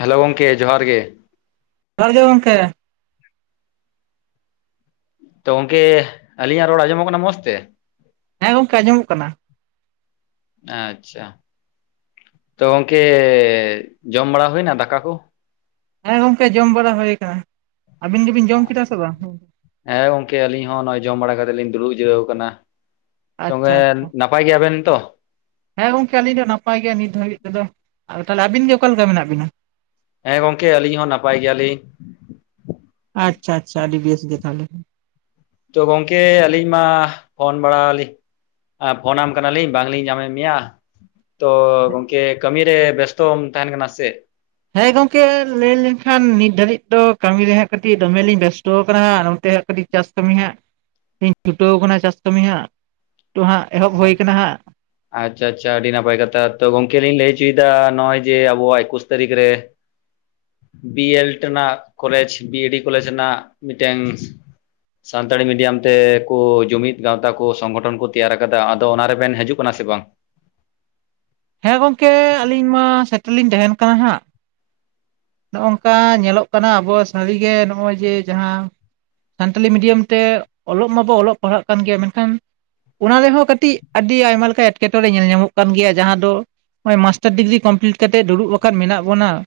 Hello ᱜᱚᱝᱠᱮ ᱡᱚᱦᱟᱨ ᱜᱮ ᱾ ᱡᱚᱦᱟᱨ ᱜᱮ ᱜᱚᱝᱠᱮ ᱾ ᱛᱚ ᱜᱚᱝᱠᱮ ᱟᱹᱞᱤᱧᱟᱜ ᱨᱚᱲ ᱟᱸᱡᱚᱢᱚᱜ ᱠᱟᱱᱟ ᱢᱚᱸᱡᱽ ᱛᱮ? ᱦᱮᱸ ᱜᱚᱝᱠᱮ ᱟᱸᱡᱚᱢᱚᱜ ᱠᱟᱱᱟ ᱾ [inaudible] ᱟᱪᱪᱷᱟ ᱾ ᱛᱚ ᱜᱚᱝᱠᱮ ᱡᱚᱢ ᱵᱟᱲᱟ ᱦᱩᱭᱱᱟ ᱫᱟᱠᱟ ᱠᱩ? ᱦᱮᱸ ᱜᱚᱝᱠᱮ ᱡᱚᱢ ᱵᱟᱲᱟ ᱦᱩᱭ ᱟᱠᱟᱱᱟ ᱾ ᱟᱵᱤᱱ ᱜᱮᱵᱤᱱ ᱡᱚᱢ ᱠᱮᱫᱟ ᱥᱮ ᱵᱟᱝ? ᱦᱮᱸ ᱜᱚᱝᱠᱮ ᱾ ᱟᱞᱤᱧ ᱦᱚᱸ ᱱᱚᱜᱼᱚᱭ ᱡᱚᱢ ᱵᱟᱲᱟ ᱠᱟᱛᱮ ᱞᱤᱧ ᱫᱩᱲᱩᱵ ᱡᱤᱨᱟᱹᱣ ᱟᱠᱟᱱᱟ ᱾ ᱛᱳ ᱟᱪᱪᱷᱟ ᱟᱪᱪᱷᱟ ᱱᱟᱯᱟᱭ ᱜᱮᱭᱟᱵᱮᱱ ᱛᱚ? ᱦᱮᱸ ᱜᱚᱝᱠᱮ ᱾ ᱟᱹᱞᱤᱧ ᱫᱚ ᱱᱟᱯᱟᱭ ᱜᱮᱭᱟ ᱱᱤᱛ ᱫᱷᱟᱹᱵᱤᱡ ᱛᱮᱫᱚ ᱾ ᱛᱟᱦᱚᱞᱮ ᱟᱵᱤᱱ ᱜᱮ ᱚᱠᱟ ᱞᱮᱠᱟ ᱢᱮᱱᱟᱜ ᱵᱤᱱᱟ? ᱦᱮᱸ ᱜᱚᱝᱠᱮ ᱾ ᱟᱹᱞᱤᱧ ᱦᱚᱸ ᱱᱟᱯᱟᱭ ᱜᱮᱭᱟᱞᱤᱧ ᱾ ᱟᱪᱪᱷᱟ ᱟᱪᱪᱷᱟ ᱾ ᱟᱹᱰᱤ ᱵᱮᱥ ᱜᱮ ᱛᱟᱦᱚᱞᱮ ᱾ ᱛᱚ ᱜᱚᱢᱠᱮ ᱟᱹᱞᱤᱧ ᱢᱟ ᱯᱷᱳᱱ ᱵᱟᱲᱟᱞᱤᱧ ᱟᱨ ᱯᱷᱳᱱᱟᱢ ᱠᱟᱱᱟ ᱞᱤᱧ ᱵᱟᱝ ᱞᱤᱧ ᱧᱟᱢᱮᱫ ᱢᱮᱭᱟ ᱾ ᱛᱚ ᱜᱚᱝᱠᱮ ᱠᱟᱹᱢᱤᱨᱮ ᱵᱮᱥᱛᱚᱢ ᱛᱟᱦᱮᱱ ᱠᱟᱱᱟ ᱥᱮ ᱪᱮᱫ ᱦᱮᱸ ᱜᱚᱢᱠᱮ ᱞᱟᱹᱭ ᱞᱮᱱ ᱠᱷᱟᱱ ᱱᱤᱛᱚ ᱫᱷᱟᱹᱨᱤᱡ ᱫᱚ ᱠᱟᱹᱢᱤ ᱨᱮ ᱦᱟᱸᱜ ᱠᱟᱹᱴᱤᱡ ᱫᱚᱢᱮ ᱞᱤᱧ ᱵᱮᱥᱛᱚ ᱟᱠᱟᱱᱟ ᱦᱟᱜ ᱚᱱᱛᱮ ᱦᱟᱸᱜ ᱠᱟᱹᱴᱤᱡ ᱪᱟᱥ ᱠᱟᱹᱢᱤ ᱦᱟᱸᱜ ᱤᱧ ᱪᱷᱩᱴᱟᱹᱣ ᱟᱠᱟᱱᱟ ᱪᱟᱥ ᱠᱟᱹᱢᱤ ᱦᱟᱸᱜ ᱛᱚ ᱦᱟᱸᱜ ᱮᱦᱚᱵ ᱦᱩᱭ ᱟᱠᱟᱱᱟ ᱦᱟᱸᱜ ᱟᱪᱪᱷᱟ ᱟᱪᱪᱷᱟ ᱾ ᱟᱹᱰᱤ ᱱᱟᱯᱟᱭ ᱠᱟᱛᱷᱟ ᱾ ᱛᱚ ᱜᱚᱝᱠᱮ ᱞᱤᱧ ᱞᱟᱹᱭ ᱚᱪᱚᱭᱮᱫᱟ ᱱᱚᱜᱼᱚᱭ ᱡᱮ ᱟᱵᱚᱣᱟᱜ ᱮᱠᱩᱥ ᱛᱟᱹᱨᱤᱠᱷ ᱨᱮ [inaudible] ᱵᱤ ᱮᱰ ᱨᱮᱱᱟᱜ college B E D college ᱨᱮᱱᱟᱜ ᱢᱤᱫᱴᱮᱱ ᱥᱟᱱᱛᱟᱲᱤ ᱢᱤᱰᱤᱭᱟᱢ ᱛᱮ ᱠᱚ ᱡᱩᱢᱤᱫ ᱜᱟᱶᱛᱟ ᱠᱚ ᱥᱚᱝᱜᱚᱴᱷᱚᱱ ᱠᱚ ᱛᱮᱭᱟᱨ ᱟᱠᱟᱫᱟ ᱟᱠᱟᱫᱟ ᱟᱫᱚ ᱚᱱᱟ ᱨᱮᱵᱮᱱ ᱦᱤᱡᱩᱜ ᱠᱟᱱᱟ ᱥᱮ ᱵᱟᱝ? ᱦᱮᱸ ᱜᱚᱝᱠᱮ ᱾ ᱟᱹᱞᱤᱧ ᱢᱟ ᱥᱮᱴᱮᱨ ᱞᱤᱧ ᱛᱟᱦᱮᱱ ᱠᱟᱱᱟ ᱦᱟᱸᱜ ᱾ ᱱᱚᱜᱼᱚ ᱱᱚᱝᱠᱟ ᱧᱮᱞᱚᱜ ᱠᱟᱱᱟ ᱟᱵᱚᱣᱟᱜ ᱥᱟᱹᱨᱤᱜᱮ ᱱᱚᱜᱼᱚᱭ ᱡᱮ ᱡᱟᱦᱟᱸ ᱥᱟᱱᱛᱟᱞᱤ ᱢᱤᱰᱤᱭᱟᱢ ᱛᱮ ᱚᱞᱚᱜ ᱢᱟᱵᱚ ᱚᱞᱚᱜ ᱯᱟᱲᱦᱟᱜ ᱠᱟᱱ ᱜᱮᱭᱟ ᱢᱮᱱᱠᱷᱟᱱ ᱚᱱᱟ ᱨᱮᱦᱚᱸ ᱠᱟᱹᱴᱤᱡ ᱟᱹᱰᱤ ᱟᱭᱢᱟ ᱞᱮᱠᱟ ᱮᱸᱴᱠᱮᱴᱚᱬᱮ ᱧᱮᱞ ᱧᱟᱢᱚᱜ ᱠᱟᱱ ᱜᱮᱭᱟ ᱡᱟᱦᱟᱸ ᱫᱚ ᱱᱚᱜᱼᱚᱭ ᱢᱟᱥᱴᱟᱨ ᱰᱤᱜᱽᱨᱤ ᱠᱚᱢᱯᱞᱤᱴ ᱠᱟᱛᱮ ᱫᱩᱲᱩᱵ ᱟᱠᱟᱱ ᱢᱮᱱᱟᱜ ᱵᱚᱱᱟ ᱾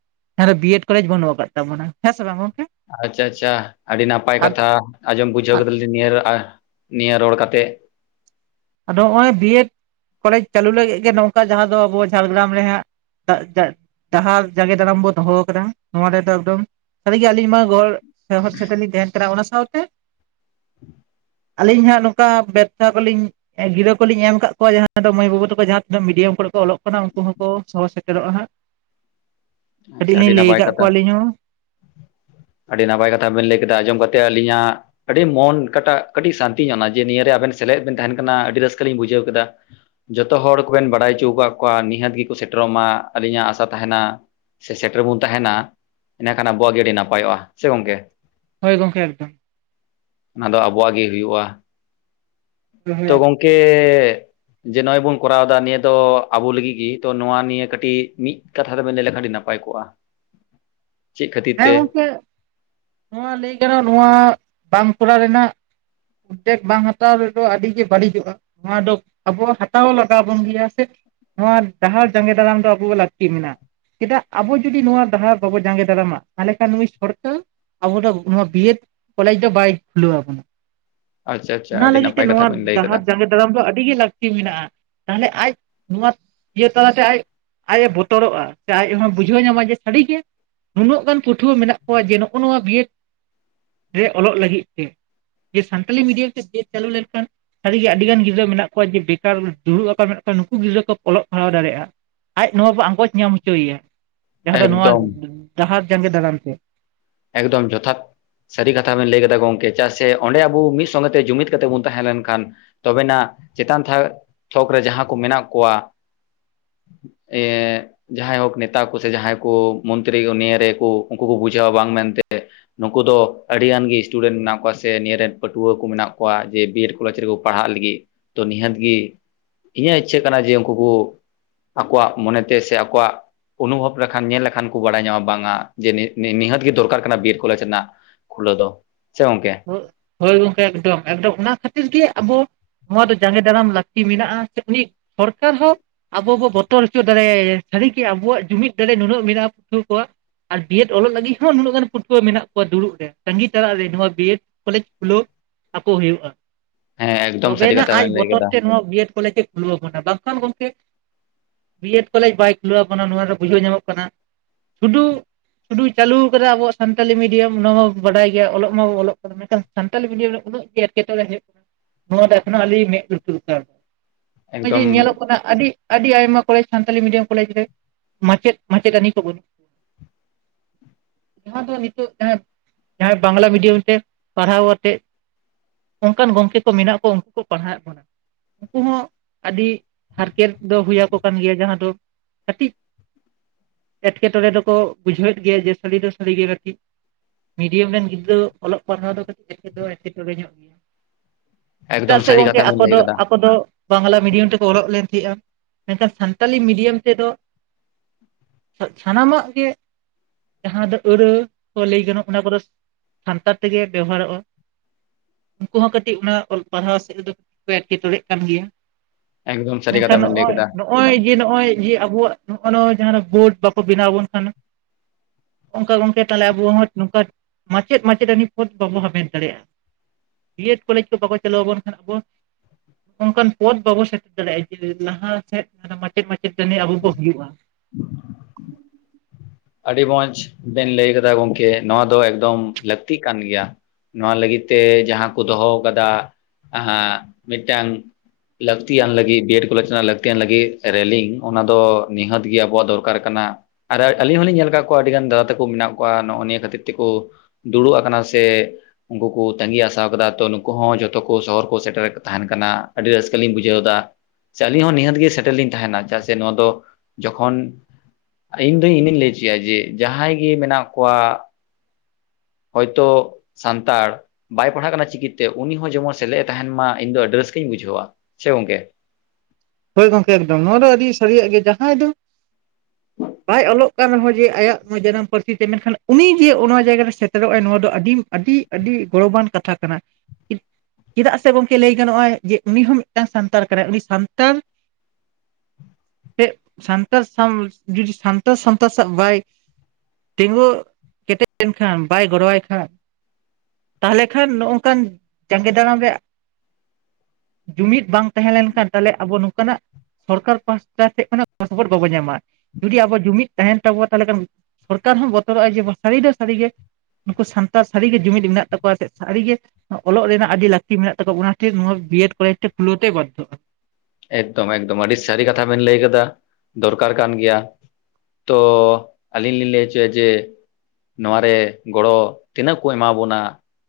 ᱦᱮᱸᱵᱤᱭᱮᱰ ᱠᱚᱞᱮᱡᱽ ᱵᱟᱹᱱᱩᱜ ᱟᱠᱟᱫ ᱛᱟᱵᱚᱱᱟ ᱦᱮᱸ ᱥᱮ ᱵᱟᱝ ᱜᱚᱝᱠᱮ ᱟᱪᱪᱷᱟ ᱟᱪᱪᱷᱟ ᱾ ᱟᱹᱰᱤ ᱱᱟᱯᱟᱭ ᱟᱨ ᱠᱟᱛᱷᱟ ᱟᱸᱡᱚᱢ ᱵᱩᱡᱷᱟᱹᱣ ᱟᱨ ᱠᱮᱫᱟᱞᱤᱧ ᱱᱤᱭᱟᱹ ᱱᱤᱭᱟᱹ ᱨᱚᱲ ᱠᱟᱛᱮ ᱟᱫᱚ ᱱᱚᱜᱼᱚᱭ ᱵᱤᱭᱮᱰ ᱠᱚᱞᱮᱡᱽ ᱪᱟᱹᱞᱩ ᱞᱟᱹᱜᱤᱫ ᱜᱮ ᱱᱚᱝᱠᱟ ᱡᱟᱦᱟᱸ ᱫᱚ ᱟᱵᱚ ᱡᱷᱟᱲᱜᱨᱟᱢ ᱨᱮᱦᱟᱸᱜ ᱫᱟᱜ [unintelligible] ᱰᱟᱦᱟᱨ ᱡᱟᱸᱜᱮ ᱫᱟᱨᱟᱢ ᱵᱚᱱ ᱫᱚᱦᱚ ᱟᱠᱟᱫᱟ ᱱᱚᱣᱟ ᱨᱮᱫᱚ ᱮᱠᱫᱚᱢ ᱥᱟᱹᱨᱤᱜᱮ ᱟᱹᱞᱤᱧ ᱢᱟ ᱜᱚᱲ ᱥᱚᱦᱚᱨ ᱥᱮᱴᱮᱨ ᱞᱤᱧ ᱛᱟᱦᱮᱱ ᱠᱟᱱᱟ ᱚᱱᱟ ᱥᱟᱶᱛᱮ᱾ ᱟᱹᱞᱤᱧ ᱦᱟᱸᱜ ᱱᱚᱝᱠᱟ ᱵᱮᱵᱽᱥᱟ ᱠᱚᱞᱤᱧ ᱜᱤᱫᱟᱹ ᱠᱚᱞᱤᱧ ᱮᱢ ᱠᱟᱜ ᱠᱚᱣᱟ ᱡᱟᱦᱟᱸ ᱫᱚ ᱢᱟᱹᱭ ᱵᱟᱹᱵᱩ ᱛᱟᱠᱚ ᱡᱟᱦᱟᱸ ᱛᱤᱱᱟᱹᱜ ᱢᱤᱰᱤᱭᱟᱢ ᱠᱚᱨᱮ ᱠᱚ ᱚᱞᱚᱜ ᱠᱟᱱᱟ ᱩᱱᱠᱩ ᱦᱚᱸᱠᱚ ᱥᱚᱦᱚ ᱥᱮᱴᱮᱨᱚᱜᱼᱟ ᱦᱟᱸᱜ ᱟᱪᱪᱷᱟ ᱠᱟᱹᱴᱤᱡ ᱟᱹᱰᱤ ᱞᱤᱧ ᱞᱟᱹᱭ ᱱᱟᱯᱟᱭ ᱠᱟᱜ ᱠᱟᱛᱷᱟ ᱠᱚᱣᱟ ᱟᱞᱤᱧ ᱦᱚᱸ᱾ ᱟᱹᱰᱤ ᱱᱟᱯᱟᱭ ᱠᱟᱛᱷᱟ ᱵᱮᱱ ᱞᱟᱹᱭ ᱠᱮᱫᱟ ᱟᱸᱡᱚᱢ ᱠᱟᱛᱮ ᱟᱹᱞᱤᱧᱟᱜ ᱟᱹᱰᱤ ᱢᱚᱱᱠᱟᱴᱟᱜ ᱠᱟᱹᱴᱤᱡ ᱥᱟᱱᱛᱤ ᱧᱟᱢᱟᱭ ᱡᱮ ᱱᱤᱭᱟᱹᱨᱮ ᱟᱵᱮᱱ ᱥᱮᱞᱮᱫ ᱵᱮᱱ ᱛᱟᱦᱮᱱ ᱠᱟᱱᱟ ᱟᱹᱰᱤ ᱨᱟᱹᱥᱠᱟᱹ ᱞᱤᱧ ᱵᱩᱡᱷᱟᱹᱣ ᱠᱮᱫᱟ᱾ ᱡᱚᱛᱚ ᱦᱚᱲ ᱠᱚᱵᱮᱱ ᱵᱟᱲᱟᱭ ᱦᱚᱪᱚ ᱟᱠᱟᱫ ᱠᱚᱣᱟ ᱱᱤᱦᱟᱹᱛ ᱜᱮᱠᱚ ᱥᱮᱴᱮᱨᱚᱜ ᱢᱟ ᱟᱹᱞᱤᱧᱟᱜ ᱟᱥᱟ ᱛᱟᱦᱮᱱᱟ ᱥᱮ ᱥᱮᱴᱮᱨ ᱵᱚᱱ ᱛᱟᱦᱮᱱᱟ ᱮᱱᱰᱮᱠᱷᱟᱱ ᱟᱵᱚᱣᱟᱜ ᱜᱮ ᱟᱹᱰᱤ ᱱᱟᱯᱟᱭᱚᱜᱼᱟ ᱥᱮ ᱜᱚᱢᱠᱮ ᱦᱳᱭ ᱜᱚᱢᱠᱮ ᱮᱠᱫᱚᱢ ᱚᱱᱟ ᱫᱚ ᱟᱵᱚᱣᱟᱜ ᱜᱮ ᱦᱩᱭᱩᱜᱼᱟ᱾ ᱦᱳᱭ ᱛᱚ ᱮᱠᱫᱚᱢ ᱜᱚᱝᱠᱮ ᱡᱮ ᱱᱚᱜᱼᱚᱭ ᱵᱚᱱ ᱠᱚᱨᱟᱣᱫᱟ ᱱᱤᱭᱟᱹ ᱫᱚ ᱟᱵᱚ ᱞᱟᱹᱜᱤᱫ ᱜᱮ ᱛᱚ ᱱᱚᱣᱟ ᱱᱤᱭᱟᱹ ᱠᱟᱹᱴᱤᱡ ᱢᱤᱫ ᱠᱟᱛᱷᱟ ᱛᱮᱵᱮᱱ ᱞᱟᱹᱭ ᱞᱮᱠᱷᱟᱱ ᱟᱹᱰᱤ ᱱᱟᱯᱟᱭ ᱠᱚᱜᱼᱟ᱾ [inaudible] ᱪᱮᱫ ᱠᱷᱟᱹᱛᱤᱨ ᱦᱮᱸ ᱛᱮ ᱜᱚᱝᱠᱮ ᱱᱚᱣᱟ ᱞᱟᱹᱭ ᱜᱟᱱᱚᱜ ᱱᱚᱣᱟ ᱵᱟᱝ ᱠᱚᱨᱟᱣ ᱨᱮᱱᱟᱜ ᱩᱫᱽᱫᱮᱠ ᱵᱟᱝ ᱦᱟᱛᱟᱣ ᱨᱮᱫᱚ ᱟᱹᱰᱤ ᱜᱮ ᱵᱟᱹᱲᱤᱡᱚᱜᱼᱟ᱾ ᱱᱚᱣᱟ ᱫᱚ ᱟᱵᱚ ᱦᱟᱛᱟᱣ ᱞᱟᱜᱟᱣ ᱵᱚᱱ ᱜᱮᱭᱟ ᱥᱮ ᱱᱚᱣᱟ ᱰᱟᱦᱟᱨ ᱡᱟᱸᱜᱮ ᱫᱟᱨᱟᱢ ᱫᱚ ᱟᱵᱚ ᱞᱟᱹᱠᱛᱤ ᱢᱮᱱᱟᱜᱼᱟ᱾ ᱪᱮᱫᱟᱜ ᱟᱵᱚ ᱡᱩᱫᱤ ᱱᱚᱣᱟ ᱰᱟᱦᱟᱨ ᱵᱟᱵᱚ ᱡᱟᱸᱜᱮ ᱫᱟᱨᱟᱢᱟ, ᱛᱟᱦᱚᱞᱮ ᱠᱷᱟᱱ ᱱᱩᱭ ᱥᱚᱨᱠᱟᱨ ᱟᱵᱚ ᱫᱚ ᱱᱚᱣᱟ ᱵᱤᱭᱮᱰ ᱠᱚᱞᱮᱡᱽ ᱫᱚ ᱵᱟᱭ ᱠᱷᱩᱞᱟᱹ ᱟᱵᱚᱱᱟ ᱟᱪᱪᱷᱟ ᱟᱪᱪᱷᱟ ᱚᱱᱟ ᱟᱹᱰᱤ ᱞᱟᱹᱜᱤᱫ ᱛᱮ ᱱᱟᱯᱟᱭ ᱠᱟᱛᱷᱟ ᱱᱚᱣᱟ ᱵᱮᱱ ᱞᱟᱹᱭ ᱠᱟᱫᱟ ᱰᱟᱦᱟᱨ ᱡᱟᱸᱜᱮ ᱡᱚᱵᱟᱵ ᱫᱚ ᱟᱹᱰᱤᱜᱮ ᱞᱟᱹᱠᱛᱤ ᱢᱮᱱᱟᱜᱼᱟ ᱛᱟᱦᱚᱞᱮ ᱟᱡ ᱱᱚᱣᱟ ᱤᱭᱟᱹ ᱛᱟᱞᱟᱛᱮ ᱟᱡ ᱟᱡ ᱮ ᱵᱚᱛᱚᱨᱚᱜᱼᱟ ᱥᱮ ᱟᱡ ᱦᱚᱸᱭ ᱵᱩᱡᱷᱟᱹᱣ ᱧᱟᱢᱟ ᱡᱮ ᱥᱟᱹᱨᱜᱮ ᱱᱩᱱᱟᱹᱜ ᱜᱟᱱ ᱯᱟᱹᱴᱷᱩᱣᱟᱹ ᱢᱮᱱᱟᱜ ᱠᱚᱣᱟ ᱡᱮ ᱱᱚᱜᱼᱚ ᱱᱚᱣᱟ ᱵᱷᱤᱭᱮᱴ ᱨᱮ ᱚᱞᱚᱜ ᱞᱟᱹᱜᱤᱫ ᱛᱮ᱾ ᱡᱮ ᱥᱟᱱᱛᱟᱞᱤ ᱢᱤᱰᱤᱭᱟᱢ ᱛᱮ ᱪᱮᱫ ᱪᱟᱞᱩ ᱞᱮᱱᱠᱷᱟᱱ ᱥᱟᱹᱨᱤᱜᱮ ᱟᱹᱰᱤ ᱜᱟᱱ ᱜᱤᱫᱽᱨᱟᱹ ᱢᱮᱱᱟᱜ ᱠᱚᱣᱟ ᱡᱮ ᱵᱮᱠᱟᱨ ᱫᱩᱲᱩᱵ ᱟᱠᱟᱱ ᱢᱮᱱᱟᱜ ᱠᱚᱣᱟ ᱱᱩᱠᱩ ᱜᱤᱫᱽᱨᱟᱹ ᱠᱚ ᱚᱞᱚᱜ ᱯᱟᱲᱦᱟᱣ ᱫᱟᱲᱮᱭᱟᱜᱼᱟ᱾ ᱟᱡ ᱱᱚᱣᱟ ᱠᱚ ᱟᱸᱜᱚᱪ ᱧᱟᱢ ᱦᱚᱪᱚᱭᱮᱭᱟ ᱡᱟᱦᱟᱸ ᱫᱚ ᱱᱚᱣᱟ ᱮᱠᱫᱚᱢ ᱰᱟᱦᱟᱨ ᱡᱟᱸᱜᱮ ᱫᱟᱬᱟᱱ ᱛᱮ᱾ ᱮᱠᱫᱚᱢ ᱡᱚᱛᱷᱟᱛ ᱥᱟᱹᱨᱤ ᱠᱟᱛᱷᱟ ᱵᱮᱱ ᱞᱟᱹᱭ ᱠᱮᱫᱟ ᱜᱚᱢᱠᱮ ᱪᱮᱫᱟᱜ ᱥᱮ ᱚᱸᱰᱮ ᱟᱵᱚ ᱢᱤᱫ ᱥᱚᱸᱜᱮ ᱛᱮ ᱡᱩᱢᱤᱫ ᱠᱟᱛᱮ ᱵᱚᱱ ᱛᱟᱦᱮᱸ ᱞᱮᱱᱠᱷᱟᱱ ᱛᱚᱵᱮᱱᱟᱜ ᱪᱮᱛᱟᱱ ᱛᱷᱟ ᱛᱷᱚᱠ ᱨᱮ ᱡᱟᱦᱟᱸ ᱠᱚ ᱢᱮᱱᱟᱜ ᱠᱚᱣᱟ ᱮᱻ ᱡᱟᱦᱟᱸᱭ ᱦᱳᱠ ᱱᱮᱛᱟ ᱠᱚ ᱥᱮ ᱡᱟᱦᱟᱸᱭ ᱠᱚ ᱢᱚᱱᱛᱨᱤ ᱱᱤᱭᱟᱹᱨᱮᱠᱚ ᱩᱱᱠᱩ ᱠᱚ ᱵᱩᱡᱷᱟᱹᱣᱟ ᱵᱟᱝ ᱢᱮᱱᱛᱮ ᱱᱩᱠᱩ ᱫᱚ ᱟᱹᱰᱤᱜᱟᱱ ᱜᱮ ᱥᱴᱩᱰᱮᱱᱴ ᱢᱮᱱᱟᱜ ᱠᱚᱣᱟ ᱥᱮ ᱱᱤᱭᱟᱹ ᱨᱮᱱ ᱯᱟᱹᱴᱷᱩᱣᱟᱹ ᱠᱚ ᱢᱮᱱᱟᱜ ᱠᱚᱣᱟ ᱡᱮ ᱵᱤ ᱠᱚᱞᱮᱡᱽ ᱨᱮᱠᱚ ᱯᱟᱲᱦᱟᱜ ᱞᱟᱹᱜᱤᱫ ᱛᱚ ᱱᱤᱦᱟᱹᱛ ᱜᱮ ᱤᱧᱟᱹᱜ ᱤᱪᱪᱷᱟᱹᱜ ᱠᱟᱱᱟ ᱡᱮ ᱩᱱᱠᱩ ᱠᱚ ᱟᱠᱚᱣᱟᱜ ᱢᱚᱱᱮᱛᱮ ᱥᱮ ᱟᱠᱚᱣᱟᱜ ᱚᱱᱩᱵᱷᱚᱵ ᱞᱮᱠᱷᱟᱱ ᱧᱮᱞ ᱞᱮᱠᱷᱟᱱ ᱠᱚ ᱵᱟᱲᱟᱭ ᱧᱟᱢᱟ ᱵᱟᱝᱟ ᱡᱮ ᱱᱮ ᱱᱮ ᱱᱤᱦᱟᱹᱛ ᱜᱮ ᱫᱚᱨᱠᱟᱨ᱾ [unintelligible] ᱵᱤᱭᱮᱰ ᱠᱚᱞᱮᱡᱽ ᱨᱮᱱᱟᱜ ᱠᱷᱩᱞᱟᱹᱣ ᱫᱚ ᱥᱮ ᱜᱚᱝᱠᱮ ᱦᱳᱭ ᱜᱚᱝᱠᱮ ᱮᱠᱫᱚᱢ ᱮᱠᱫᱚᱢ ᱚᱱᱟ ᱠᱷᱟᱹᱛᱤᱨ ᱜᱮ ᱟᱵᱚ ᱱᱚᱣᱟ ᱫᱚ ᱡᱟᱸᱜᱮ ᱫᱟᱨᱟᱢ ᱞᱟᱹᱠᱛᱤ ᱢᱮᱱᱟᱜᱼᱟ ᱥᱮ ᱩᱱᱤ ᱥᱚᱨᱠᱟᱨ ᱦᱚᱸ ᱟᱵᱚ ᱵᱚ ᱵᱚᱛᱚᱨ ᱦᱚᱪᱚ ᱫᱟᱲᱮᱭᱟᱭᱟ ᱥᱟᱹᱨᱤ ᱜᱮ ᱟᱵᱚᱣᱟᱜ ᱡᱩᱢᱤᱫ ᱫᱟᱲᱮ ᱱᱩᱱᱟᱹᱜ ᱢᱮᱱᱟᱜᱼᱟ ᱯᱟᱹᱴᱷᱩᱣᱟᱹ ᱠᱚᱣᱟᱜ ᱟᱨ ᱵᱤᱭᱮᱰ ᱚᱞᱚᱜ ᱞᱟᱹᱜᱤᱫ ᱦᱚᱸ ᱱᱩᱱᱟᱹᱜ ᱜᱟᱱ ᱯᱟᱹᱴᱷᱩᱣᱟᱹ ᱢᱮᱱᱟᱜ ᱠᱚᱣᱟ ᱫᱩᱲᱩᱵ ᱨᱮ ᱛᱺᱜᱤ ᱛᱟᱲᱟᱜ ᱨᱮ ᱱᱚᱣᱟ ᱵᱤᱭᱮᱰ ᱠᱚᱞᱮᱡᱽ ᱠᱷᱩᱞᱟᱹᱣ ᱟᱠᱚ ᱦᱩᱭᱩᱜᱼᱟ᱾ ᱦᱮᱸ ᱮᱠᱫᱚᱢ ᱥᱟᱹᱨᱤ ᱛᱚᱵᱮᱱᱟ ᱠᱟᱛᱷᱟ ᱟᱡ ᱵᱮᱱ ᱞᱟᱹᱭ ᱵᱚᱛᱚᱨ ᱠᱟᱫᱟ ᱛᱮ ᱱᱚᱣᱟ ᱵᱤᱭᱮᱰ ᱠᱚᱞᱮᱡ ᱠᱷᱩᱞᱣᱟᱵᱚᱱᱟ ᱵᱟᱝᱠᱷᱟᱱ ᱜᱚᱝᱠᱮ ᱵᱤᱭᱮᱰ ᱠᱚᱞᱮᱡᱽ ᱵᱟᱭ ᱠᱷᱩᱞᱟᱹᱣᱟ ᱵᱚᱱᱟ ᱱᱚᱣᱟ ᱫᱚ ᱵᱩᱡᱷᱟᱹᱣ ᱧᱟᱢᱚᱜ ᱠᱟᱱᱟ ᱥᱩᱫᱩ ᱥᱩᱫᱩ ᱪᱟᱞᱩ ᱟᱠᱟᱫᱟ ᱟᱵᱚᱣᱟᱜ ᱥᱟᱱᱛᱟᱞᱤ ᱢᱤᱰᱤᱭᱟᱢ ᱚᱱᱟ ᱢᱟᱵᱚᱱ ᱵᱟᱰᱟᱭ ᱜᱮᱭᱟ ᱚᱞᱚᱜ ᱢᱟ ᱚᱞᱚᱜ ᱢᱮᱱᱠᱷᱟᱱ ᱥᱟᱱᱛᱟᱞᱤ ᱢᱤᱰᱤᱟᱢ ᱨᱮ ᱩᱱᱟᱹᱜ ᱜᱮ ᱮᱴᱠᱮᱴᱬᱮ ᱦᱩᱭᱩᱜ ᱱᱚᱣᱟ ᱫᱚ ᱮᱠᱷᱚᱱ ᱟᱞᱤ ᱢᱮᱫ ᱞᱩᱛᱩᱨᱛ ᱱᱚᱜᱼᱚᱭ ᱡᱮ ᱮᱠᱫᱚᱢ ᱧᱮᱞᱚᱜ ᱠᱟᱱᱟ ᱟᱹᱰᱤ ᱟᱹᱰᱤ ᱟᱭᱢᱟ ᱠᱚᱞᱮᱡᱽ ᱥᱟᱱᱛᱟᱞᱤ ᱢᱤᱰᱤᱭᱟᱢ ᱠᱚᱞᱮᱡᱽ ᱨᱮ ᱢᱟᱪᱮᱫ ᱢᱟᱪᱮᱛᱟᱱᱤ ᱠᱚ ᱵᱟᱹᱱᱩᱜ ᱡᱟᱦᱟᱸ ᱫᱚ ᱱᱤᱛᱚᱜ ᱡᱟᱦᱟᱸ ᱡᱟᱦᱟᱸᱭ ᱵᱟᱝᱞᱟ ᱢᱤᱰᱤᱭᱟᱢ ᱛᱮ ᱯᱟᱲᱦᱟᱣ ᱟᱛᱮᱫ ᱚᱱᱠᱟᱱ ᱜᱚᱝᱠᱮ ᱠᱚ ᱢᱮᱱᱟᱜ ᱠᱚ ᱩᱱᱠᱩ ᱠᱚ ᱯᱟᱲᱦᱟᱣᱮᱫ ᱵᱚᱱᱟ ᱩᱱᱠᱩ ᱦᱚᱸ ᱟᱹᱰᱤ ᱦᱟᱨᱠᱮᱛ ᱫᱚ ᱦᱩᱭ ᱟᱠᱚ ᱠᱟᱱ ᱜᱮᱭᱟ ᱡᱟᱦᱟᱸ ᱫᱚ ᱠᱟᱹᱴᱤᱡ ᱮᱴᱠᱮᱴᱚᱬᱮ ᱫᱚᱠᱚ ᱵᱩᱡᱷᱟᱹᱣ ᱮᱫ ᱜᱮᱭᱟ ᱡᱮ ᱥᱟᱹᱲᱤ ᱫᱚ ᱥᱟᱹᱲᱤ ᱜᱮ [inaudible] ᱢᱤᱰᱤᱭᱟᱢ ᱨᱮᱱ ᱜᱤᱫᱽᱨᱟᱹ ᱚᱞᱚᱜ ᱯᱟᱲᱦᱟᱜ ᱫᱚ ᱠᱟᱹᱴᱤᱡ [inaudible] ᱫᱚ ᱮᱸᱴᱠᱮᱴᱚᱬᱮ ᱧᱚᱜ ᱜᱮᱭᱟ ᱮᱠᱫᱚᱢ ᱪᱮᱫᱟᱜ ᱥᱮ ᱥᱟᱹᱨᱤ ᱜᱚᱝᱠᱮ ᱠᱟᱛᱷᱟ ᱵᱮᱱ ᱟᱠᱚ ᱞᱟᱹᱭ ᱫᱚ ᱠᱟᱫᱟ ᱟᱠᱚ ᱫᱚ ᱵᱟᱝᱞᱟ ᱢᱤᱰᱤᱭᱟᱢ ᱛᱮᱠᱚ ᱚᱞᱚᱜ ᱞᱮᱱ ᱛᱟᱦᱮᱸᱜᱼᱟ ᱢᱮᱱᱠᱷᱟᱱ ᱥᱟᱱᱛᱟᱞᱤ ᱢᱤᱰᱤᱭᱟᱢ ᱛᱮᱫᱚ ᱥᱟᱱᱟᱢᱟᱜ ᱜᱮ ᱡᱟᱦᱟᱸ ᱫᱚ ᱟᱹᱲᱟᱹ ᱠᱚ ᱞᱟᱹᱭ ᱜᱟᱱᱚᱜᱼᱟ ᱚᱱᱟ ᱠᱚᱫᱚ ᱥᱟᱱᱛᱟᱲ ᱛᱮᱜᱮ ᱵᱮᱣᱦᱟᱨᱚᱜᱼᱟ ᱩᱱᱠᱩ ᱦᱚᱸ ᱠᱟᱹᱴᱤᱡ ᱚᱱᱟ ᱚᱞᱚᱜ ᱯᱟᱲᱦᱟᱣ ᱥᱮᱫ ᱫᱚ ᱠᱚ ᱮᱸᱴᱠᱮᱴᱚᱲᱮᱜ ᱠᱟᱱ ᱜᱮᱭᱟ ᱮᱠᱫᱚᱢ ᱥᱟᱹᱨᱤ ᱠᱟᱛᱷᱟ ᱢᱮᱱᱠᱷᱟᱱ ᱵᱮᱱ ᱞᱟᱹᱭ ᱱᱚᱜᱼᱚᱭ ᱠᱟᱫᱟ ᱱᱚᱜᱼᱚᱭ ᱡᱮ ᱱᱚᱜᱼᱚᱭ ᱡᱮ ᱟᱵᱚᱣᱟᱜ ᱱᱚᱜ ᱱᱚᱣᱟ ᱡᱟᱦᱟᱸᱱᱟᱜ ᱵᱳᱴ ᱵᱟᱠᱚ ᱵᱮᱱᱟᱣ ᱵᱚᱱ ᱠᱟᱱᱟ ᱚᱱᱠᱟ ᱜᱚᱝᱠᱮ ᱛᱟᱦᱚᱞᱮ ᱟᱵᱚ ᱦᱚᱸ ᱱᱚᱝᱠᱟ ᱢᱟᱪᱮᱫ ᱢᱟᱪᱮᱛᱟᱹᱱᱤ ᱯᱚᱫ ᱵᱟᱵᱚᱱ ᱦᱟᱢᱮᱴ ᱫᱟᱲᱮᱭᱟᱜᱼᱟ ᱵᱤᱭᱮᱰ ᱠᱚᱞᱮᱡᱽ ᱠᱚ ᱵᱟᱠᱚ ᱪᱟᱹᱞᱩᱣᱟᱵᱚᱱ ᱠᱷᱟᱱ ᱟᱵᱚ ᱚᱱᱠᱟᱱ ᱯᱚᱫ ᱵᱟᱵᱚ ᱥᱮᱴᱮᱨ ᱫᱟᱲᱮᱭᱟᱜᱼᱟ ᱡᱮ ᱞᱟᱦᱟᱥᱮᱫ ᱢᱟᱪᱮᱫ ᱢᱟᱪᱮᱛᱟᱹᱱᱤ ᱟᱵᱚ ᱵᱚ ᱦᱩᱭᱩᱜᱼᱟ [inaudible] ᱟᱹᱰᱤ ᱢᱚᱸᱡᱽ ᱵᱮᱱ ᱞᱟᱹᱭ ᱠᱟᱫᱟ ᱜᱚᱢᱠᱮ ᱱᱚᱣᱟ ᱫᱚ ᱮᱠᱫᱚᱢ ᱞᱟᱹᱠᱛᱤ ᱠᱟᱱ ᱜᱮᱭᱟ ᱱᱚᱣᱟ ᱞᱟᱹᱜᱤᱫ ᱛᱮ ᱡᱟᱦᱟᱸ ᱠᱚ ᱫᱚᱦᱚᱣ ᱠᱟᱫᱟ ᱢᱤᱫᱴᱟᱝ ᱞᱟᱹᱠᱛᱤᱭᱟᱱ ᱞᱟᱹᱜᱤᱫ ᱵᱮᱭᱮᱰ [inaudible] ᱩᱞ ᱞᱟᱹᱠᱛᱤᱭᱟᱱ ᱞᱟᱹᱜᱤᱫ ᱨᱮᱞᱤᱝ ᱚᱱᱟ ᱫᱚ ᱱᱤᱦᱟᱹᱛ ᱜᱮ ᱟᱵᱚᱣᱟᱜ ᱫᱚᱨᱠᱟᱨ ᱠᱟᱱᱟ ᱟᱨ ᱟᱹᱞᱤᱧ ᱦᱚᱸᱞᱤᱧ ᱧᱮᱞ ᱟᱠᱟᱫ ᱠᱚᱣᱟ ᱟᱹᱰᱤ ᱜᱟᱱ ᱫᱟᱫᱟ ᱛᱟᱠᱚ ᱢᱮᱱᱟᱜ ᱠᱚᱣᱟ ᱱᱚᱜᱼᱚ ᱱᱤᱭᱟᱹ ᱠᱷᱟᱹᱛᱤᱨ ᱛᱮᱠᱚ ᱫᱩᱲᱩᱵ ᱟᱠᱟᱱᱟ ᱥᱮ ᱩᱱᱠᱩ ᱠᱚ ᱛᱟᱸᱜᱤ ᱟᱥᱟᱣ ᱠᱟᱫᱟ ᱛᱚ ᱱᱩᱠᱩ ᱦᱚᱸ ᱡᱷᱚᱛᱚ ᱠᱚ ᱥᱚᱦᱚᱨ ᱠᱚ ᱥᱮᱴᱮᱨ ᱛᱟᱦᱮᱱ ᱠᱟᱱᱟ ᱟᱹᱰᱤ ᱨᱟᱹᱥᱠᱟᱹ ᱞᱤᱧ ᱵᱩᱡᱷᱟᱹᱣ ᱫᱟ ᱥᱮ ᱟᱹᱞᱤᱧ ᱦᱚᱸ ᱱᱤᱦᱟᱹᱛ ᱜᱮ ᱥᱮᱴᱮᱨ ᱞᱤᱧ ᱛᱟᱦᱮᱱᱟ ᱪᱮᱫᱟᱜ ᱥᱮ ᱱᱚᱣᱟ ᱫᱚ ᱡᱚᱠᱷᱚᱱ ᱤᱧ [unintelligible] ᱟᱫᱚ ᱤᱧᱫᱩᱧ ᱞᱟᱹᱭ ᱠᱮᱭᱟ ᱡᱮ ᱡᱟᱦᱟᱸᱭ ᱜᱮ ᱢᱮᱱᱟᱜ ᱠᱚᱣᱟ ᱦᱚᱭᱛᱚ ᱥᱟᱱᱛᱟᱲ ᱵᱟᱭ ᱯᱟᱲᱦᱟᱜ ᱠᱟᱱᱟ ᱪᱤᱠᱤᱛᱮ ᱩᱱᱤ ᱦᱚᱸ ᱡᱮᱢᱚᱱ ᱥᱮᱞᱮᱫ ᱮ ᱛᱟᱦᱮᱱ ᱢᱟ ᱤᱧ ᱫᱚ ᱟᱹᱰᱤ ᱨᱟᱹᱥᱠᱟᱹᱧ ᱵᱩᱡᱷᱟᱹᱣᱟ ᱪᱮ ᱜᱟᱢᱠᱮ ᱦᱳᱭ ᱜᱚᱝᱠᱮ ᱮᱠᱫᱚᱢ ᱱᱚᱣᱟ ᱫᱚ ᱟᱹᱰᱤ ᱥᱟᱹᱨᱤᱭᱟᱜ ᱜᱮ ᱡᱟᱦᱟᱸᱭ ᱫᱚ ᱵᱟᱭ ᱚᱞᱚᱜ ᱠᱟᱱ ᱨᱮᱦᱚᱸ ᱡᱮ ᱟᱭᱟᱜ ᱱᱚᱣᱟ ᱡᱟᱱᱟᱢ ᱯᱟᱹᱨᱥᱤ ᱛᱮ ᱢᱮᱱᱠᱷᱟᱱ ᱩᱱᱤ ᱡᱮ ᱚᱱᱟ ᱡᱟᱭᱜᱟ ᱨᱮ ᱥᱮᱴᱮᱨᱚᱜᱼ ᱟᱭ ᱱᱚᱣᱟ ᱫᱚ ᱟᱹᱰᱤ ᱟᱹᱰᱤ ᱟᱹᱰᱤ ᱜᱚᱨᱚᱵᱟᱱ ᱠᱟᱛᱷᱟ ᱠᱟᱱᱟ ᱪᱮᱫᱟᱜ ᱥᱮ ᱜᱚᱝᱠᱮ ᱞᱟᱹᱭ ᱜᱟᱱᱚᱜᱼᱟ ᱡᱮ ᱩᱱᱤ ᱦᱚᱸ ᱢᱤᱫᱴᱟᱱ ᱥᱟᱱᱛᱟᱲ ᱠᱟᱱᱟᱭ ᱩᱱᱤ ᱥᱟᱱᱛᱟᱲ [unintelligible] ᱥᱮ ᱥᱟᱱᱛ ᱡᱩᱫᱤ ᱥᱟᱱᱛᱟᱲ ᱥᱟᱱᱛᱟᱲ ᱥᱟᱣ ᱵᱟᱭ ᱛᱤᱸᱜᱩ ᱠᱮᱴᱮᱡ ᱞᱮᱱ ᱠᱷᱟᱱ ᱵᱟᱭ ᱜᱚᱲᱚᱣᱟᱭ ᱠᱷᱟᱱ ᱛᱟᱦᱚᱞᱮ ᱠᱷᱟᱱ ᱱᱚᱜᱝᱠᱟᱱ ᱡᱟᱸᱜᱮ ᱫᱟᱲᱟᱢ ᱨᱮᱭᱟᱜ ᱡᱩᱢᱤᱫ ᱵᱟᱝ ᱛᱟᱦᱮᱸ ᱞᱮᱱᱠᱷᱟᱱ ᱛᱟᱦᱚᱞᱮ ᱟᱵᱚ ᱱᱚᱝᱠᱟᱱᱟᱜ ᱥᱚᱨᱠᱟᱨ ᱯᱟᱥᱴᱟ ᱥᱮᱫ ᱠᱷᱚᱱᱟᱜ ᱜᱚᱲ ᱥᱚᱯᱚᱦᱚᱫ ᱵᱟᱵᱚ ᱧᱟᱢᱟ ᱡᱩᱫᱤ ᱟᱵᱚ ᱡᱩᱢᱤᱫ ᱛᱟᱦᱮᱱ ᱛᱟᱵᱚᱱᱟ ᱛᱟᱦᱚᱞᱮ ᱠᱷᱟᱱ ᱥᱚᱨᱠᱟᱨ ᱦᱚᱸ ᱵᱚᱛᱚᱨᱚᱜᱼᱟᱭ ᱡᱮ ᱥᱟᱹᱨᱤ ᱫᱚ ᱥᱟᱹᱨᱤ ᱜᱮ ᱱᱩᱠᱩ ᱥᱟᱱᱛᱟᱲ ᱥᱟᱹᱨᱤ ᱜᱮ ᱡᱩᱢᱤᱫ ᱢᱮᱱᱟᱜ ᱛᱟᱠᱚᱣᱟ ᱥᱟᱹᱨᱤ ᱜᱮ ᱚᱞᱚᱜ ᱨᱮᱱᱟᱜ ᱟᱹᱰᱤ ᱞᱟᱹᱠᱛᱤ ᱢᱮᱱᱟᱜ ᱛᱟᱠᱚᱣᱟ ᱚᱱᱟ ᱠᱷᱟᱛᱤᱨ ᱱᱚᱣᱟ ᱵᱤ ᱮᱰ ᱠᱚᱞᱡᱽ ᱛᱮ ᱠᱷᱩᱞᱟᱹᱣ ᱛᱮ ᱵᱟᱫᱽᱫᱷᱚᱜᱼᱟ᱾ ᱮᱠᱫᱚᱢ ᱮᱠᱫᱚᱢ ᱟᱹᱰᱤ ᱥᱟᱹᱨᱤ ᱠᱟᱛᱷᱟ ᱵᱮᱱ ᱞᱟᱹᱭ ᱟᱠᱟᱫᱟ ᱫᱚᱨᱠᱟᱨ ᱠᱟᱱ ᱜᱮᱭᱟ᱾ ᱛᱚ ᱟᱹᱞᱤᱧ ᱞᱤᱧ ᱞᱟᱹᱭ ᱦᱚᱪᱚᱭᱟ, ᱡᱮ ᱱᱚᱣᱟ ᱨᱮ ᱜᱚᱲᱚ ᱛᱤᱱᱟᱹᱜ ᱠᱚ ᱮᱢᱟ ᱵᱚᱱᱟ?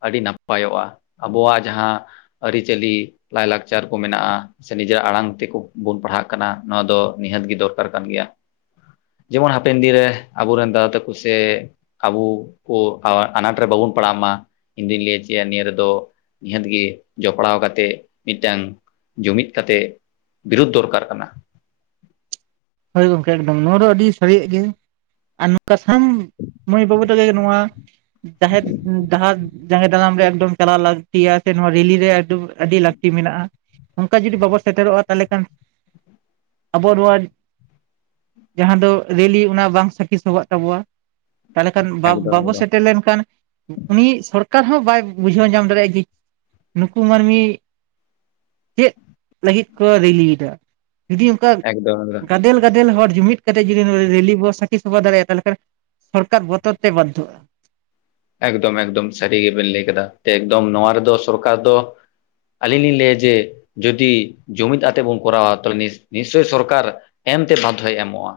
ᱟᱹᱰᱤ ᱱᱟᱯᱟᱭᱚᱜᱼᱟ ᱟᱵᱚᱣᱟᱜ ᱡᱟᱦᱟᱸ ᱟᱹᱨᱤᱪᱟᱹᱞᱤ ᱞᱟᱭᱼᱞᱟᱠᱪᱟᱨ ᱠᱚ ᱢᱮᱱᱟᱜᱼᱟ ᱥᱮ ᱱᱤᱡᱮᱨᱟᱜ ᱟᱲᱟᱝ ᱛᱮᱠᱚ ᱵᱚᱱ ᱯᱟᱲᱦᱟᱜ ᱠᱟᱱᱟ ᱱᱚᱣᱟ ᱫᱚ ᱱᱤᱦᱟᱹᱛ ᱜᱮ ᱫᱚᱨᱠᱟᱨ ᱠᱟᱱ ᱜᱮᱭᱟ ᱡᱮᱢᱚᱱ ᱦᱟᱯᱮᱱ ᱫᱤᱱ ᱨᱮ ᱟᱵᱚᱨᱮᱱ ᱫᱟᱫᱟ ᱛᱟᱠᱚ ᱥᱮ ᱟᱵᱚ ᱠᱚ ᱟᱱᱟᱴ ᱨᱮ ᱵᱟᱵᱚᱱ ᱯᱟᱲᱟᱜ ᱢᱟ ᱤᱧ ᱫᱩᱧ ᱞᱟᱹᱭ ᱦᱚᱪᱚᱭᱟ ᱱᱤᱭᱟᱹ ᱨᱮᱫᱚ ᱱᱤᱦᱟᱹᱛ ᱜᱮ ᱡᱚᱯᱲᱟᱣ ᱠᱟᱛᱮᱫ ᱢᱤᱫᱴᱟᱝ ᱡᱩᱢᱤᱫ ᱠᱟᱛᱮ ᱵᱤᱨᱩᱫᱷ ᱫᱚᱨᱠᱟᱨ ᱠᱟᱱᱟ ᱦᱳᱭ ᱜᱚᱝᱠᱮ ᱮᱠᱚᱢ ᱱᱚᱣᱟ ᱫᱚ ᱟᱹᱰᱤ ᱥᱟᱹᱨᱤᱭᱟᱜ ᱜᱮ ᱟᱨ ᱠᱟᱥᱟᱢ ᱢᱟᱹᱭ ᱵᱟᱹᱵᱩ ᱛᱟᱞᱮ ᱱᱚᱣᱟ ᱡᱟᱦᱮᱨ ᱰᱟᱦᱟᱨ ᱡᱟᱸᱜᱮ ᱫᱟᱨᱟᱢ ᱨᱮ ᱮᱠᱫᱚᱢ ᱪᱟᱞᱟᱣ ᱞᱟᱹᱠᱛᱤᱭᱟ ᱥᱮ ᱱᱚᱣᱟ ᱨᱤᱞᱤ ᱨᱮ ᱟᱹᱰᱤ ᱞᱟᱹᱠᱛᱤ ᱢᱮᱱᱟᱜᱼᱟ ᱚᱱᱠᱟ ᱡᱩᱫᱤ ᱵᱟᱵᱚ ᱥᱮᱴᱮᱨᱚᱜᱼᱟ ᱛᱟᱦᱚᱞᱮ ᱠᱷᱟᱱ ᱟᱵᱚ ᱱᱚᱣᱟ [inaudible] ᱡᱟᱦᱟᱸ ᱫᱚ ᱨᱮᱞᱤ ᱚᱱᱟ ᱵᱟᱝ ᱥᱟᱹᱠᱷᱤ ᱥᱚᱵᱷᱟᱜ ᱛᱟᱵᱚᱣᱟ ᱛᱟᱦᱚᱞᱮ ᱠᱷᱟᱱ ᱵᱟᱝ ᱮᱠᱫᱚᱢ ᱵᱟᱵᱚ ᱮᱠᱫᱚᱢ ᱥᱮᱴᱮᱨ ᱞᱮᱱᱠᱷᱟᱱ, ᱩᱱᱤ ᱥᱚᱨᱠᱟᱨ ᱦᱚᱸ ᱵᱟᱭ ᱵᱩᱡᱷᱟᱹᱣ ᱧᱟᱢ ᱫᱟᱲᱮᱭᱟᱜᱼᱟ ᱡᱮ ᱱᱩᱠᱩ ᱢᱟᱹᱱᱢᱤ ᱪᱮᱫ ᱞᱟᱹᱜᱤᱫ ᱠᱚ ᱨᱮᱞᱤᱭᱫᱟ ᱡᱩᱫᱤ ᱚᱱᱠᱟ ᱮᱠᱫᱚᱢ ᱮᱠᱫᱚᱢ ᱜᱟᱫᱮᱞ ᱜᱟᱫᱮᱞ ᱦᱚᱲ ᱡᱩᱢᱤᱫ ᱠᱟᱛᱮ ᱡᱩᱫᱤ ᱱᱚᱰᱮ ᱨᱮᱞᱤ ᱵᱚᱱ ᱥᱟᱠᱷᱤ ᱥᱚᱵᱷᱟ ᱫᱟᱲᱮᱭᱟᱜᱼᱛᱟᱦᱚᱞᱮ ᱠᱷᱟᱱ ᱥᱚᱨᱠᱟᱨ ᱵᱚᱛᱚᱨ ᱛᱮ ᱵᱟᱫᱽᱫᱷᱚᱜᱼᱟ᱾ ᱮᱠᱫᱚᱢ ᱮᱠᱫᱚᱢ ᱥᱟᱹᱨᱤ ᱜᱮ ᱵᱮᱱ ᱞᱟᱹᱭ ᱠᱮᱫᱟ ᱮᱠᱫᱚᱢ ᱱᱚᱣᱟ ᱨᱮᱫᱚ ᱥᱚᱨᱠᱟᱨ ᱫᱚ ᱟᱹᱞᱤᱧ ᱞᱤᱧ ᱞᱟᱹᱭᱟ ᱡᱮ ᱡᱩᱫᱤ ᱡᱩᱢᱤᱫ ᱟᱛᱮᱫ ᱵᱚᱱ ᱠᱚᱨᱟᱣᱟ, ᱛᱟᱦᱚᱞᱮ ᱱᱤᱥᱪᱚᱭ ᱥᱚᱨᱠᱟᱨ ᱮᱢᱛᱮ ᱵᱟᱫᱽᱫᱷᱚᱭ ᱮᱢᱚᱜᱼᱟ᱾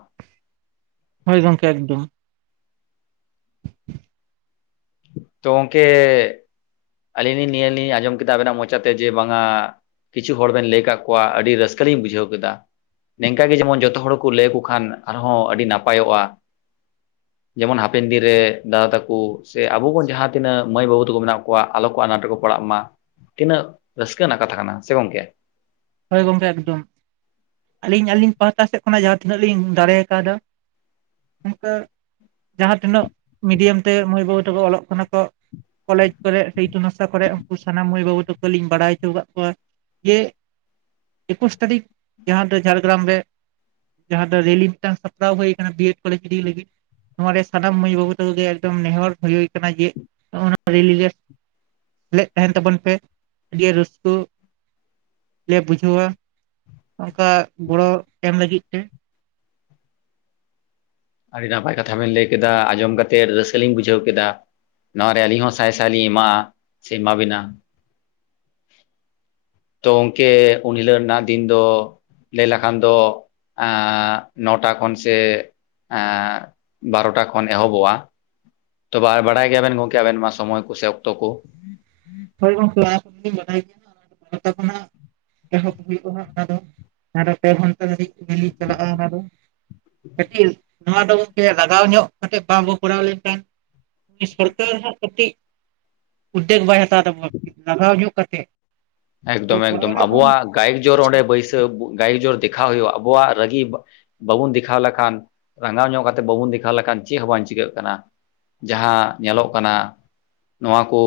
ᱦᱳᱭ ᱜᱚᱢᱠᱮ ᱮᱠᱫᱚᱢ᱾ ᱛᱚ ᱜᱚᱝᱠᱮ ᱟᱹᱞᱤᱧ ᱞᱤᱧ ᱱᱤᱭᱟᱹ ᱞᱤᱧ ᱟᱸᱡᱚᱢ ᱠᱮᱫᱟ ᱟᱵᱮᱱᱟᱜ ᱢᱚᱪᱟᱛᱮ ᱡᱮ ᱵᱟᱝ-ᱟ ᱠᱤᱪᱷᱩ ᱦᱚᱲ ᱵᱮᱱ ᱞᱟᱹᱭ ᱠᱟᱫ ᱠᱚᱣᱟ ᱟᱹᱰᱤ ᱨᱟᱹᱥᱠᱟᱹ ᱞᱤᱧ ᱵᱩᱡᱷᱟᱹᱣ ᱠᱮᱫᱟ᱾ ᱱᱤᱝᱠᱟᱹ ᱜᱮ ᱡᱮᱢᱚᱱ ᱡᱚᱛᱚ ᱦᱚᱲ ᱠᱚ ᱞᱟᱹᱭᱟᱠᱚ ᱠᱷᱟᱱ ᱟᱨᱦᱚᱸ ᱟᱹᱰᱤ ᱱᱟᱯᱟᱭᱚᱜᱼᱟ᱾ ᱡᱮᱢᱚᱱ ᱦᱟᱯᱮᱱ ᱫᱤᱱ ᱨᱮ ᱫᱟᱫᱟ ᱛᱟᱠᱚ ᱥᱮ ᱟᱵᱚ ᱵᱚᱱ ᱡᱟᱦᱟᱸ ᱛᱤᱱᱟᱹᱜ ᱢᱟᱹᱭ ᱵᱟᱹᱵᱩ ᱛᱟᱠᱚ ᱢᱮᱱᱟᱜ ᱠᱚᱣᱟᱜ ᱟᱞᱚ ᱠᱚ ᱟᱱᱟᱴ ᱨᱮᱠᱚ ᱯᱟᱲᱟᱜ ᱢᱟ, ᱛᱤᱱᱟᱹᱜ ᱨᱟᱹᱥᱠᱟᱹ ᱨᱮᱱᱟᱜ ᱠᱟᱛᱷᱟ ᱠᱟᱱᱟ ᱥᱮ ᱜᱚᱢᱠᱮ? ᱦᱳᱭ ᱜᱚᱝᱠᱮ ᱮᱠᱫᱚᱢ ᱟᱹᱞᱤᱧ ᱟᱹᱞᱤᱧ ᱯᱟᱦᱟᱴᱟ ᱥᱮᱫ ᱠᱷᱚᱱᱟᱜ ᱡᱟᱦᱟᱸ ᱛᱤᱱᱟᱹᱜ ᱞᱤᱧ ᱫᱟᱲᱮ ᱟᱠᱟᱣᱫᱟ, ᱩᱱᱠᱟᱹ ᱡᱟᱦᱟᱸ ᱛᱤᱱᱟᱹᱜ ᱢᱤᱰᱤᱭᱟᱢ ᱛᱮ ᱢᱟᱹᱭ ᱵᱟᱹᱵᱩ ᱛᱟᱠᱚ ᱚᱞᱚᱜ ᱠᱟᱱᱟ ᱠᱚ, ᱠᱚᱞᱮᱡᱽ ᱠᱚᱨᱮ ᱥᱮ ᱤᱛᱩᱱ ᱟᱥᱲᱟ ᱠᱚᱨᱮ ᱩᱱᱠᱩ ᱥᱟᱱᱟᱢ ᱢᱟᱹᱭ ᱵᱟᱹᱵᱩ ᱛᱟᱠᱚ ᱞᱤᱧ ᱵᱟᱲᱟᱭ ᱦᱚᱪᱚ ᱟᱠᱟᱫ ᱠᱚᱣᱟ, ᱡᱮ ᱮᱠᱩᱥ ᱛᱟᱹᱨᱤᱠᱷ ᱡᱟᱦᱟᱸ ᱫᱚ ᱡᱷᱟᱲᱜᱨᱟᱢ ᱨᱮ ᱡᱟᱦᱟᱸ ᱫᱚ ᱨᱮᱞᱤ ᱢᱤᱫᱴᱟᱝ ᱥᱟᱯᱲᱟᱣ ᱦᱩᱭ ᱟᱠᱟᱱᱟ ᱵᱤᱭᱮᱰ ᱠᱚᱞᱮᱡᱽ ᱞᱟᱹᱜᱤᱫ᱾ ᱱᱚᱣᱟ ᱨᱮ ᱥᱟᱱᱟᱢ ᱢᱟᱹᱭ ᱵᱟᱹᱵᱩ ᱛᱟᱠᱚ ᱜᱮ ᱮᱠᱫᱚᱢ ᱱᱮᱦᱚᱨ ᱦᱳᱭ ᱠᱟᱱᱟ ᱡᱮ [inaudible] ᱨᱮᱞᱤ ᱨᱮ ᱥᱮᱞᱮᱫ ᱛᱟᱦᱮᱱ ᱛᱟᱵᱚᱱ ᱯᱮ ᱟᱹᱰᱤ ᱨᱟᱹᱥᱠᱟᱹ, ᱞᱮ ᱵᱩᱡᱷᱟᱹᱣᱟ ᱚᱱᱠᱟ ᱜᱚᱲᱚ ᱮᱢ ᱞᱟᱹᱜᱤᱫ ᱛᱮ ᱟᱹᱰᱤ ᱱᱟᱯᱟᱭ ᱠᱟᱛᱷᱟ ᱵᱮᱱ ᱞᱟᱹᱭ ᱠᱮᱫᱟ ᱟᱸᱚᱢ ᱠᱟᱛᱮᱜ ᱨᱟᱹᱥᱠᱟᱹ ᱞᱤᱧ ᱵᱩᱡᱷᱟᱹᱣ ᱠᱮᱫᱟ᱾ ᱱᱚᱣᱟ ᱨᱮ ᱟᱹᱞᱤᱧ ᱦᱚᱸ ᱥᱟᱭ ᱥᱟᱭ ᱞᱤᱧ ᱮᱢᱟᱜᱼᱟ ᱥᱮ ᱮᱢᱟᱵᱤᱱᱟ᱾ ᱛᱚ ᱜᱚᱢᱠᱮ ᱩᱱ ᱦᱤᱞᱳᱜ ᱨᱮᱱᱟᱜ ᱫᱤᱱ ᱫᱚ ᱞᱟᱹᱭ ᱞᱮᱠᱷᱟᱱ ᱫᱚ ᱮᱸ ᱱᱚᱴᱟ ᱠᱷᱚᱱ ᱥᱮ ᱮᱸ ᱵᱟᱨᱚᱴᱟ ᱠᱷᱚᱱ ᱮᱦᱚᱵᱚᱜᱼᱟ᱾ ᱛᱚ ᱵᱟᱲᱟᱭ ᱜᱮᱭᱟᱵᱮᱱ ᱜᱚᱢᱠᱮ ᱟᱵᱮᱱ ᱢᱟ ᱥᱚᱢᱚᱭ ᱠᱚ ᱥᱮ ᱚᱠᱛᱚ ᱠᱚ᱾ ᱦᱳᱭ ᱜᱚᱢᱠᱮ ᱚᱱᱟ ᱠᱚᱫᱚᱞᱤᱧ ᱵᱟᱰᱟᱭ ᱜᱮᱭᱟᱟ ᱦᱟᱸᱜ ᱚᱱᱟ ᱫᱚ ᱵᱟᱨᱳᱴᱟ ᱠᱷᱚᱱᱟᱜ ᱮᱦᱚᱵ ᱦᱩᱭᱩᱜᱼᱟ ᱦᱟᱸᱜ ᱚᱱᱟ ᱫᱚ᱾ ᱚᱱᱟ ᱫᱚ ᱯᱮ ᱜᱷᱚᱱᱴᱟ ᱫᱷᱟᱹᱵᱤᱡ ᱨᱮᱞᱤ ᱪᱟᱞᱟᱜᱼᱟ ᱚᱱᱟ ᱫᱚ᱾ ᱠᱟᱹᱴᱤᱡ ᱱᱚᱣᱟ ᱫᱚ ᱜᱚᱢᱠᱮ ᱞᱟᱜᱟᱣ ᱧᱚᱜ ᱠᱟᱛᱮ ᱵᱟᱵᱚ ᱠᱚᱨᱟᱣ ᱞᱮᱠᱷᱟᱱ, ᱩᱱᱤ ᱥᱚᱨᱠᱟᱨ ᱦᱚᱸ ᱠᱟᱹᱴᱤᱡ ᱩᱫᱽᱫᱮᱜ ᱵᱟᱭ ᱦᱟᱛᱟᱣ ᱛᱟᱵᱚᱱᱟ ᱞᱟᱜᱟᱣ ᱧᱚᱜ ᱠᱟᱛᱮᱫ᱾ ᱮᱠᱫᱚᱢ ᱮᱠᱫᱚᱢ ᱟᱵᱚᱣᱟᱜ ᱜᱟᱭᱤ ᱡᱳᱨ ᱚᱸᱰᱮ ᱵᱟᱹᱭᱥᱟᱹ ᱜᱟᱭᱤᱠ ᱡᱳᱨ ᱫᱮᱠᱷᱟᱣ ᱦᱳᱭᱳᱜᱼᱟ ᱟᱵᱚᱣᱟᱜ ᱨᱟᱹᱜᱤ ᱵᱟᱵᱚᱱ ᱫᱮᱠᱷᱟᱣ ᱞᱮᱠᱷᱟᱱ᱾ ᱨᱟᱸᱜᱟᱣ ᱧᱚᱜ ᱠᱟᱛᱮ ᱵᱟᱵᱚᱱ ᱫᱮᱠᱷᱟᱣ ᱞᱮᱠᱷᱟᱱ ᱪᱮᱫ ᱦᱚᱸ ᱵᱟᱝ ᱪᱤᱠᱟᱹᱜ ᱠᱟᱱᱟ? ᱡᱟᱦᱟᱸ ᱧᱮᱞᱚᱜ ᱠᱟᱱᱟ ᱱᱚᱣᱟ ᱠᱚ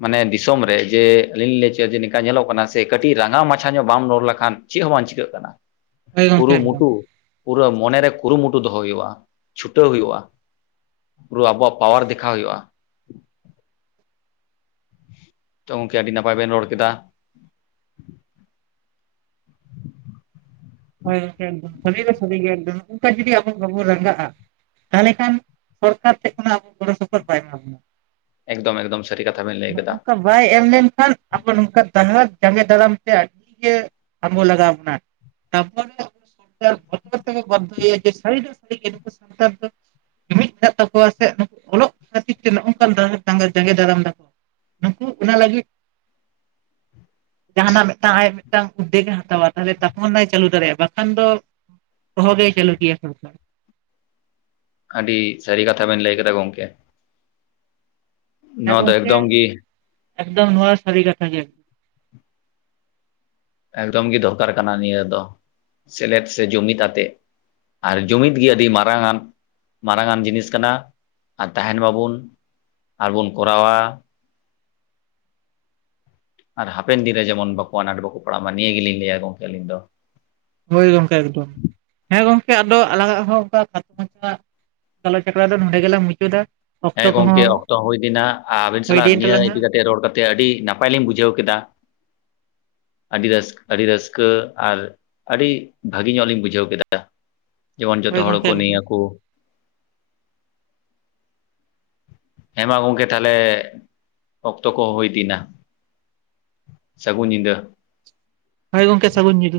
ᱢᱟᱱᱮ ᱫᱤᱥᱚᱢ ᱨᱮ ᱡᱮ ᱟᱹᱞᱤᱧ ᱞᱤᱧ ᱞᱟᱹᱭ ᱠᱮᱭᱟ ᱡᱮ ᱱᱤᱝᱠᱟ ᱧᱮᱞᱚᱜ ᱠᱟᱱᱟ ᱥᱮ ᱠᱟᱹᱴᱤᱡ ᱨᱟᱸᱜᱟ ᱢᱟᱪᱷᱟ ᱧᱚᱜ ᱵᱟᱢ ᱨᱚᱲ ᱞᱮᱠᱷᱟᱱ ᱪᱮᱫ ᱦᱚᱸ ᱵᱟᱝ ᱪᱤᱠᱟᱹᱜ ᱠᱟᱱᱟ᱾ ᱦᱳᱭ ᱜᱚᱝᱠᱮ ᱮᱠᱫᱚᱢ ᱠᱩᱨᱩᱢᱩᱴᱩ ᱯᱩᱨᱟᱹ ᱢᱚᱱᱮᱨᱮ ᱠᱩᱨᱩᱢᱩᱴᱩ ᱫᱚᱦᱚᱭ ᱦᱩᱭᱩᱜᱼᱟ, ᱪᱷᱩᱴᱟᱹᱣ ᱦᱩᱭᱩᱜᱼᱟ᱾ ᱯᱩᱨᱟᱹ ᱟᱵᱚᱣᱟᱜ ᱯᱟᱣᱟᱨ ᱫᱮᱠᱷᱟᱣ ᱦᱳᱭᱳᱜᱼᱟ᱾ ᱛᱚ ᱜᱚᱝᱠᱮ ᱟᱹᱰᱤ ᱱᱟᱯᱟᱭ ᱵᱮᱱ ᱨᱚᱲ ᱠᱮᱫᱟ᱾ ᱦᱳᱭ ᱜᱚᱢᱠᱮ ᱥᱟᱹᱨᱤ ᱫᱚ ᱥᱟᱹᱨᱤ ᱜᱮ [unintelligible] ᱱᱚᱝᱠᱟ ᱡᱩᱫᱤ ᱟᱵᱚ ᱵᱟᱵᱚᱱ ᱨᱟᱸᱜᱟᱜᱼᱟ, ᱛᱟᱦᱚᱞᱮ ᱠᱷᱟᱱ ᱥᱚᱨᱠᱟᱨ ᱴᱷᱮᱱ ᱠᱷᱚᱱᱟᱜ ᱟᱵᱚ ᱜᱚᱲᱚ ᱥᱚᱯᱚᱦᱚᱫ ᱵᱟᱭ ᱮᱢᱟ ᱵᱚᱱᱟ᱾ ᱮᱠᱫᱚᱢ ᱮᱠᱫᱚᱢ ᱥᱟᱹᱨᱤ ᱠᱟᱛᱷᱟ ᱵᱮᱱ ᱞᱟᱹᱭ ᱠᱟᱫᱟ᱾ ᱱᱚᱝᱠᱟ ᱵᱟᱭ ᱮᱢ ᱞᱮᱱᱠᱷᱟᱱ ᱟᱵᱚ ᱱᱚᱝᱠᱟ ᱰᱟᱦᱟᱨ ᱡᱟᱸᱜᱮ ᱫᱟᱨᱟᱢ ᱛᱮ ᱟᱹᱰᱤᱜᱮ ᱟᱵᱚ ᱞᱟᱜᱟᱣ ᱵᱚᱱᱟ᱾ [unintelligible] ᱡᱩᱢᱤᱫ ᱢᱮᱱᱟᱜ ᱛᱟᱠᱚᱣᱟ ᱥᱮ ᱱᱩᱠᱩ ᱚᱞᱚᱜ ᱠᱷᱟᱹᱛᱤᱨ ᱛᱮ ᱱᱚᱜᱼ ᱚᱱᱠᱟᱱ ᱰᱟᱦᱟᱨ ᱡᱟᱸᱜᱮ ᱫᱟᱨᱟᱢ ᱫᱟᱠᱚ᱾ ᱱᱩᱠᱩ ᱚᱱᱟ ᱞᱟᱹᱜᱤᱫ ᱡᱟᱦᱟᱱᱟᱜ ᱢᱤᱫᱴᱟᱝ ᱟᱡ ᱢᱤᱫᱴᱟᱝ ᱩᱫᱽᱫᱮᱜ ᱮ ᱦᱟᱛᱟᱣᱟ ᱛᱟᱦᱚᱞᱮ ᱛᱚᱠᱷᱚᱱ ᱪᱟᱞᱩ ᱫᱟᱲᱮ ᱵᱟᱝ ᱠᱷᱟᱱ ᱫᱚ ᱥᱚᱦᱚᱜᱮ ᱪᱟᱞᱩᱠᱮᱭᱟ᱾ ᱟᱹᱰᱤ ᱥᱟᱹᱨᱤ ᱠᱟᱛᱷᱟ ᱵᱮᱱ ᱞᱟᱹᱭ ᱠᱮᱫᱟ ᱜᱚᱝᱠᱮ᱾ ᱦᱮᱸ ᱱᱚᱣᱟ ᱫᱚ ᱜᱚᱢᱠᱮ ᱮᱠᱫᱚᱢ ᱜᱮ ᱮᱠᱫᱚᱢ ᱱᱚᱣᱟ ᱥᱟᱨᱤ ᱠᱟᱛᱷᱟ ᱜᱮ᱾ ᱮᱠᱫᱚᱢ ᱜᱮ ᱫᱚᱨᱠᱟᱨ ᱠᱟᱱᱟ ᱱᱤᱭᱟᱹ ᱫᱚ ᱥᱮᱞᱮᱫ ᱥᱮ ᱡᱩᱢᱤᱫ ᱟᱛᱮᱫ ᱟᱨ ᱡᱩᱢᱤᱫ ᱜᱮ ᱟᱹᱰᱤ ᱢᱟᱨᱟᱝ ᱟᱱ ᱢᱟᱨᱟᱝ ᱟᱱ ᱡᱤᱱᱤᱥ ᱠᱟᱱᱟ ᱟᱨ ᱛᱟᱦᱮᱱ ᱢᱟᱵᱚᱱ ᱟᱨᱵᱚᱱ ᱠᱚᱨᱟᱣᱟ᱾ ᱟᱨ ᱦᱟᱯᱮᱱ ᱫᱤᱱ ᱨᱮ ᱡᱮᱢᱚᱱ ᱵᱟᱠᱚ ᱟᱱᱟᱴ ᱵᱟᱠᱚ ᱯᱟᱲᱟᱜ ᱢᱟ ᱱᱤᱭᱟᱹ ᱜᱮᱞᱤᱧᱟᱹᱭᱟ ᱜᱚᱢᱠᱮ ᱟᱹᱞᱤᱧ ᱫᱚ᱾ ᱦᱳᱭ ᱜᱚᱝᱠᱮ ᱮᱠᱫᱚᱢ ᱦᱮᱸ ᱜᱚᱝᱠᱮ ᱟᱫᱚ ᱟᱞᱟᱜᱟᱜ ᱦᱚᱸ ᱚᱱ ᱢᱟᱪᱟᱜ ᱜᱟᱞᱚᱪ ᱟᱠᱷᱚᱲᱟ ᱫᱚ ᱱᱚᱰᱮ ᱜᱮᱞᱟᱝ ᱢᱩᱪᱟᱹᱫᱟ᱾ ᱚᱠᱛᱚ ᱦᱮᱸ ᱜᱚᱢᱠᱮ ᱠᱚᱦᱚᱸ ᱚᱠᱛᱚ ᱦᱩᱭ ᱞᱮᱱᱟ, ᱟᱹᱵᱤᱱ ᱦᱩᱭ ᱥᱟᱞᱟᱜ ᱤᱫᱤᱭᱮᱱ ᱱᱤᱭᱟᱹ ᱛᱟᱞᱟᱝᱟ ᱤᱫᱤ ᱠᱟᱛᱮ ᱨᱚᱲ ᱠᱟᱛᱮ ᱟᱹᱰᱤ ᱱᱟᱯᱟᱭ ᱞᱤᱧ ᱵᱩᱡᱷᱟᱹᱣ ᱠᱮᱫᱟ᱾ ᱟᱹᱰᱤ ᱨᱟᱹᱥ ᱟᱹᱰᱤ ᱨᱟᱹᱥᱠᱟᱹ ᱟᱨ ᱟᱹᱰᱤ ᱵᱷᱟᱹᱜᱮ ᱧᱚᱜ ᱞᱤᱧ ᱵᱩᱡᱷᱟᱹᱣ ᱠᱮᱫᱟ᱾ ᱡᱮᱢᱚᱱ ᱡᱚᱛᱚ ᱦᱳᱭ ᱦᱚᱲ ᱜᱚᱝᱠᱮ ᱠᱚ ᱮᱠᱫᱚᱢ ᱱᱮᱭᱟᱠᱚ ᱦᱮᱸ ᱢᱟ ᱜᱚᱢᱠᱮ ᱛᱟᱦᱚᱞᱮ ᱚᱠᱛᱚ ᱠᱚ ᱦᱩᱭᱤᱫᱱᱟ᱾ ᱥᱟᱹᱜᱩᱱ ᱧᱤᱫᱟᱹ ᱾ ᱦᱳᱭ ᱜᱚᱢᱠᱮ ᱥᱟᱹᱜᱩᱱ ᱧᱤᱫᱟᱹ᱾